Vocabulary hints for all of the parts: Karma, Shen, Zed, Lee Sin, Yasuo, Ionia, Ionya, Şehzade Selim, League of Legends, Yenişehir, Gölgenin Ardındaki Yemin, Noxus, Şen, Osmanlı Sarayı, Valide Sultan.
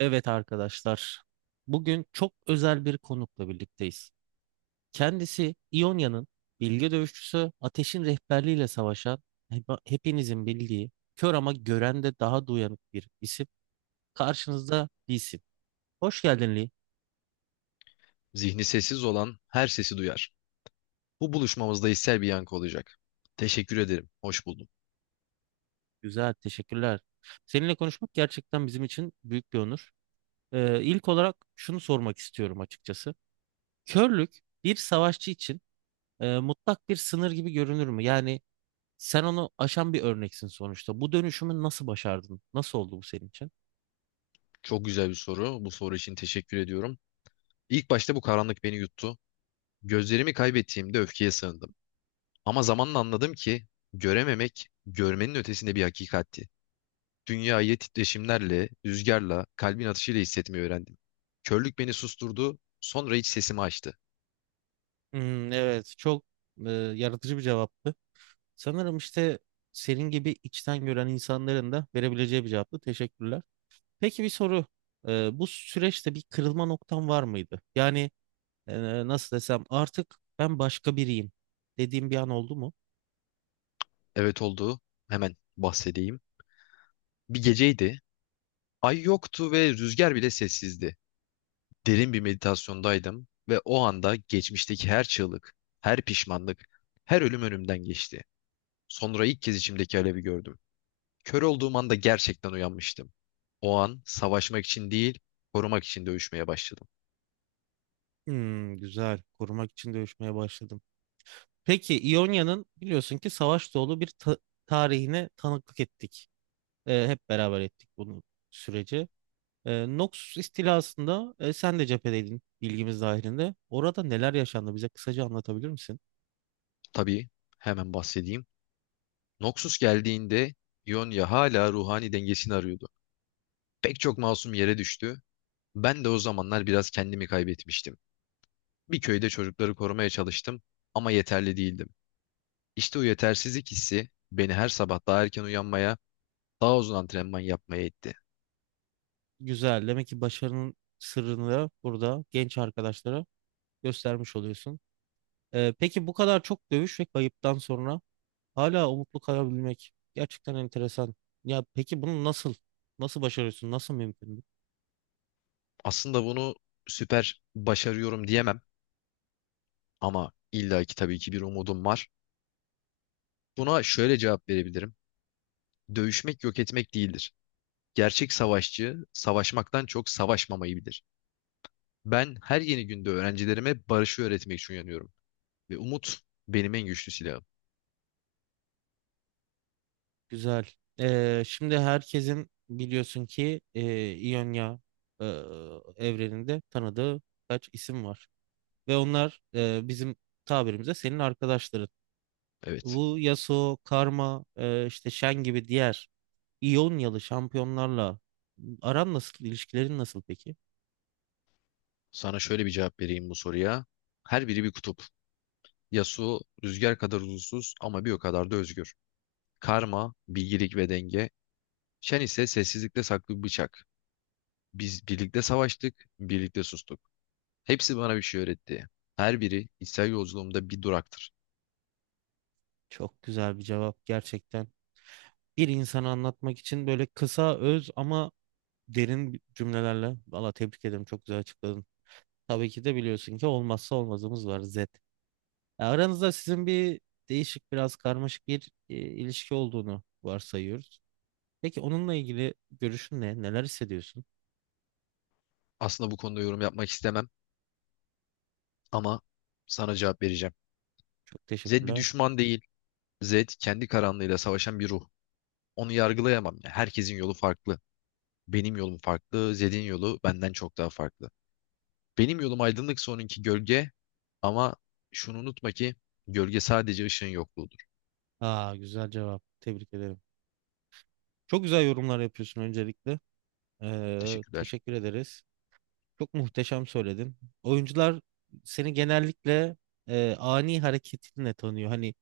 Evet arkadaşlar, bugün çok özel bir konukla birlikteyiz. Kendisi İonya'nın bilge dövüşçüsü Ateş'in rehberliğiyle savaşan hepinizin bildiği kör ama gören de daha duyanık bir isim. Karşınızda bir isim. Hoş geldin Lee. Zihni sessiz olan her sesi duyar. Bu buluşmamızda hissel bir yankı olacak. Teşekkür ederim. Hoş buldum. Güzel, teşekkürler. Seninle konuşmak gerçekten bizim için büyük bir onur. İlk olarak şunu sormak istiyorum açıkçası. Körlük bir savaşçı için mutlak bir sınır gibi görünür mü? Yani sen onu aşan bir örneksin sonuçta. Bu dönüşümü nasıl başardın? Nasıl oldu bu senin için? Çok güzel bir soru. Bu soru için teşekkür ediyorum. İlk başta bu karanlık beni yuttu. Gözlerimi kaybettiğimde öfkeye sığındım. Ama zamanla anladım ki görememek görmenin ötesinde bir hakikatti. Dünyayı titreşimlerle, rüzgarla, kalbin atışıyla hissetmeyi öğrendim. Körlük beni susturdu, sonra iç sesimi açtı. Evet, çok yaratıcı bir cevaptı. Sanırım işte senin gibi içten gören insanların da verebileceği bir cevaptı. Teşekkürler. Peki bir soru. Bu süreçte bir kırılma noktan var mıydı? Yani nasıl desem artık ben başka biriyim dediğim bir an oldu mu? Evet, oldu, hemen bahsedeyim. Bir geceydi, ay yoktu ve rüzgar bile sessizdi. Derin bir meditasyondaydım ve o anda geçmişteki her çığlık, her pişmanlık, her ölüm önümden geçti. Sonra ilk kez içimdeki alevi gördüm. Kör olduğum anda gerçekten uyanmıştım. O an savaşmak için değil, korumak için dövüşmeye başladım. Güzel. Korumak için dövüşmeye başladım. Peki İonya'nın biliyorsun ki savaş dolu bir tarihine tanıklık ettik. Hep beraber ettik bunu süreci. Noxus istilasında sen de cephedeydin bilgimiz dahilinde. Orada neler yaşandı bize kısaca anlatabilir misin? Tabii, hemen bahsedeyim. Noxus geldiğinde Ionia hala ruhani dengesini arıyordu. Pek çok masum yere düştü. Ben de o zamanlar biraz kendimi kaybetmiştim. Bir köyde çocukları korumaya çalıştım ama yeterli değildim. İşte o yetersizlik hissi beni her sabah daha erken uyanmaya, daha uzun antrenman yapmaya itti. Güzel. Demek ki başarının sırrını burada genç arkadaşlara göstermiş oluyorsun. Peki bu kadar çok dövüş ve kayıptan sonra hala umutlu kalabilmek gerçekten enteresan. Ya peki bunu nasıl başarıyorsun? Nasıl mümkün bu? Aslında bunu süper başarıyorum diyemem ama illaki tabii ki bir umudum var. Buna şöyle cevap verebilirim. Dövüşmek yok etmek değildir. Gerçek savaşçı savaşmaktan çok savaşmamayı bilir. Ben her yeni günde öğrencilerime barışı öğretmek için uyanıyorum ve umut benim en güçlü silahım. Güzel. Şimdi herkesin biliyorsun ki İonya e, evreninde tanıdığı kaç isim var ve onlar bizim tabirimize senin arkadaşların. Evet. Bu Yasuo, Karma, işte Shen gibi diğer İyonyalı şampiyonlarla aran nasıl, ilişkilerin nasıl peki? Sana şöyle bir cevap vereyim bu soruya. Her biri bir kutup. Yasuo rüzgar kadar huzursuz ama bir o kadar da özgür. Karma, bilgilik ve denge. Şen ise sessizlikte saklı bir bıçak. Biz birlikte savaştık, birlikte sustuk. Hepsi bana bir şey öğretti. Her biri içsel yolculuğumda bir duraktır. Çok güzel bir cevap gerçekten. Bir insanı anlatmak için böyle kısa, öz ama derin cümlelerle. Valla tebrik ederim çok güzel açıkladın. Tabii ki de biliyorsun ki olmazsa olmazımız var Z. Aranızda sizin bir değişik biraz karmaşık bir ilişki olduğunu varsayıyoruz. Peki onunla ilgili görüşün ne? Neler hissediyorsun? Aslında bu konuda yorum yapmak istemem ama sana cevap vereceğim. Çok Zed bir teşekkürler. düşman değil. Zed kendi karanlığıyla savaşan bir ruh. Onu yargılayamam, ya, herkesin yolu farklı. Benim yolum farklı, Zed'in yolu benden çok daha farklı. Benim yolum aydınlıksa onunki gölge, ama şunu unutma ki gölge sadece ışığın yokluğudur. Aa, güzel cevap. Tebrik ederim. Çok güzel yorumlar yapıyorsun öncelikle. Ee, Teşekkürler. teşekkür ederiz. Çok muhteşem söyledin. Oyuncular seni genellikle ani hareketinle tanıyor. Hani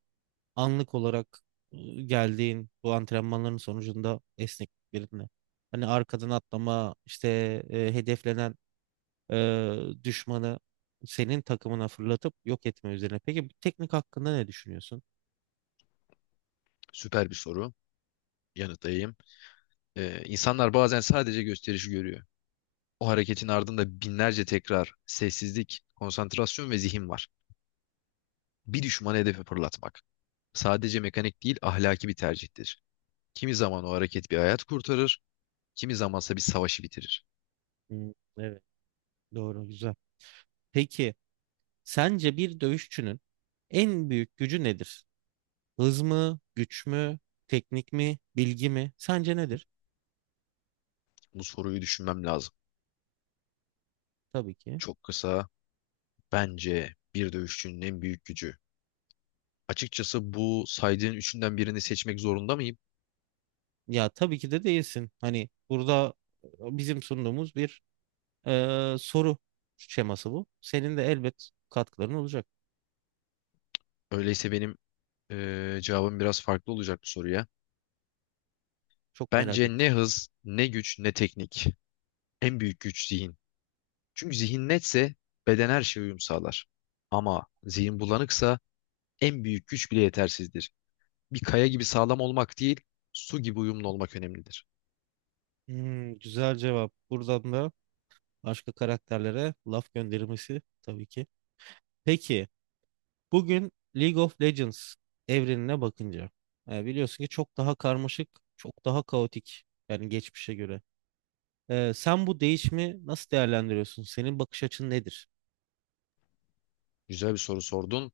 anlık olarak geldiğin bu antrenmanların sonucunda esnekliklerinle. Hani arkadan atlama, işte hedeflenen e, düşmanı senin takımına fırlatıp yok etme üzerine. Peki bu teknik hakkında ne düşünüyorsun? Süper bir soru. Yanıtlayayım. İnsanlar bazen sadece gösterişi görüyor. O hareketin ardında binlerce tekrar, sessizlik, konsantrasyon ve zihin var. Bir düşmanı hedefe fırlatmak. Sadece mekanik değil, ahlaki bir tercihtir. Kimi zaman o hareket bir hayat kurtarır, kimi zamansa bir savaşı bitirir. Hmm, evet, doğru, güzel. Peki sence bir dövüşçünün en büyük gücü nedir? Hız mı, güç mü, teknik mi, bilgi mi? Sence nedir? Bu soruyu düşünmem lazım. Tabii ki. Çok kısa, bence bir dövüşçünün en büyük gücü. Açıkçası bu saydığın üçünden birini seçmek zorunda mıyım? Ya tabii ki de değilsin. Hani burada bizim sunduğumuz bir soru şeması bu. Senin de elbet katkıların olacak. Öyleyse benim cevabım biraz farklı olacak bu soruya. Çok merak Bence ettim. ne hız, ne güç, ne teknik. En büyük güç zihin. Çünkü zihin netse beden her şeye uyum sağlar. Ama zihin bulanıksa en büyük güç bile yetersizdir. Bir kaya gibi sağlam olmak değil, su gibi uyumlu olmak önemlidir. Güzel cevap. Buradan da başka karakterlere laf göndermesi tabii ki. Peki bugün League of Legends evrenine bakınca biliyorsun ki çok daha karmaşık, çok daha kaotik yani geçmişe göre. Sen bu değişimi nasıl değerlendiriyorsun? Senin bakış açın nedir? Güzel bir soru sordun.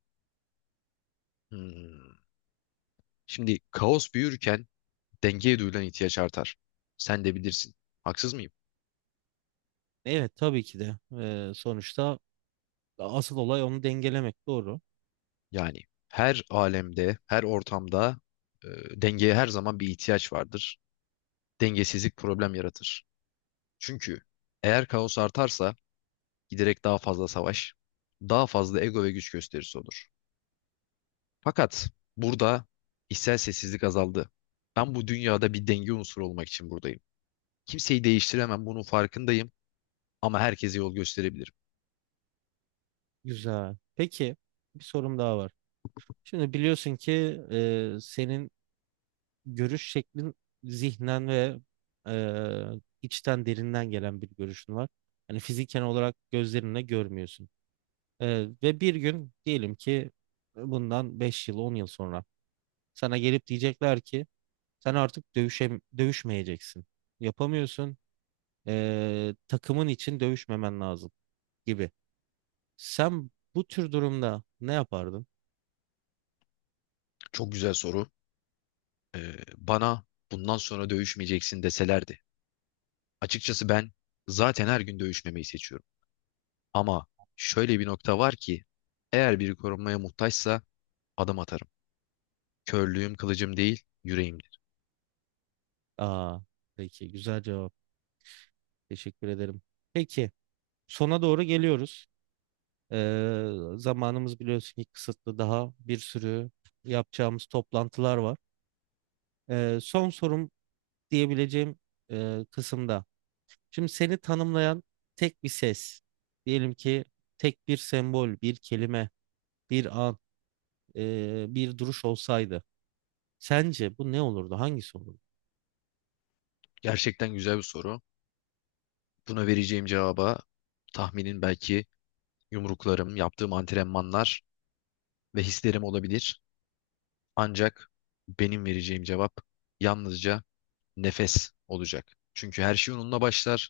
Hmm. Şimdi kaos büyürken dengeye duyulan ihtiyaç artar. Sen de bilirsin. Haksız mıyım? Evet, tabii ki de. Sonuçta asıl olay onu dengelemek. Doğru. Yani her alemde, her ortamda e, dengeye her zaman bir ihtiyaç vardır. Dengesizlik problem yaratır. Çünkü eğer kaos artarsa giderek daha fazla savaş, daha fazla ego ve güç gösterisi olur. Fakat burada içsel sessizlik azaldı. Ben bu dünyada bir denge unsuru olmak için buradayım. Kimseyi değiştiremem, bunun farkındayım ama herkese yol gösterebilirim. Güzel. Peki, bir sorum daha var. Şimdi biliyorsun ki senin görüş şeklin zihnen ve içten derinden gelen bir görüşün var. Yani fiziken olarak gözlerinle görmüyorsun. E, ve bir gün diyelim ki bundan 5 yıl, 10 yıl sonra sana gelip diyecekler ki sen artık dövüşmeyeceksin. Yapamıyorsun. Takımın için dövüşmemen lazım gibi. Sen bu tür durumda ne yapardın? Çok güzel soru. Bana bundan sonra dövüşmeyeceksin deselerdi. Açıkçası ben zaten her gün dövüşmemeyi seçiyorum. Ama şöyle bir nokta var ki eğer biri korunmaya muhtaçsa adım atarım. Körlüğüm kılıcım değil, yüreğim. Aa, peki, güzel cevap. Teşekkür ederim. Peki sona doğru geliyoruz. Zamanımız biliyorsun ki kısıtlı. Daha bir sürü yapacağımız toplantılar var. Son sorum diyebileceğim kısımda. Şimdi seni tanımlayan tek bir ses. Diyelim ki tek bir sembol, bir kelime, bir an. Bir duruş olsaydı sence bu ne olurdu? Hangisi olurdu? Gerçekten güzel bir soru. Buna vereceğim cevaba tahminin belki yumruklarım, yaptığım antrenmanlar ve hislerim olabilir. Ancak benim vereceğim cevap yalnızca nefes olacak. Çünkü her şey onunla başlar.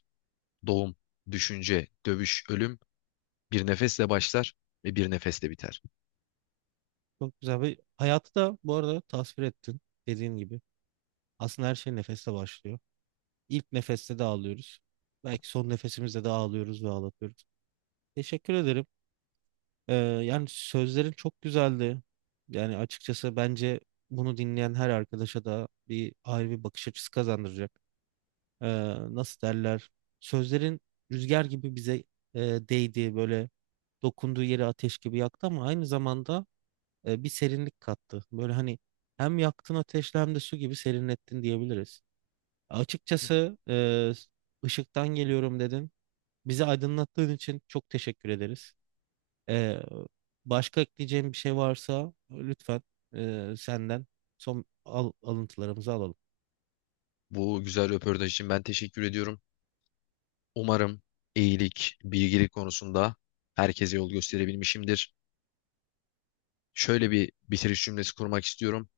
Doğum, düşünce, dövüş, ölüm bir nefesle başlar ve bir nefesle biter. Çok güzel bir hayatı da bu arada tasvir ettin dediğin gibi. Aslında her şey nefeste başlıyor. İlk nefeste de ağlıyoruz. Belki son nefesimizde de ağlıyoruz ve ağlatıyoruz. Teşekkür ederim. Yani sözlerin çok güzeldi. Yani açıkçası bence bunu dinleyen her arkadaşa da bir ayrı bir bakış açısı kazandıracak. Ee, nasıl derler? Sözlerin rüzgar gibi bize e, değdi, böyle dokunduğu yeri ateş gibi yaktı ama aynı zamanda bir serinlik kattı. Böyle hani hem yaktın ateşle hem de su gibi serinlettin diyebiliriz. Hı. Açıkçası ışıktan geliyorum dedin. Bizi aydınlattığın için çok teşekkür ederiz. E, başka ekleyeceğim bir şey varsa lütfen senden son alıntılarımızı alalım. Bu güzel röportaj için ben teşekkür ediyorum. Umarım iyilik, bilgilik konusunda herkese yol gösterebilmişimdir. Şöyle bir bitiriş cümlesi kurmak istiyorum.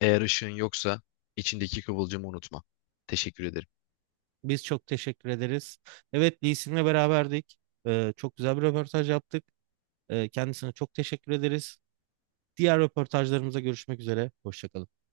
Eğer ışığın yoksa içindeki kıvılcımı unutma. Teşekkür ederim. Biz çok teşekkür ederiz. Evet, Lee Sin'le beraberdik. Çok güzel bir röportaj yaptık. Kendisine çok teşekkür ederiz. Diğer röportajlarımıza görüşmek üzere. Hoşça kalın.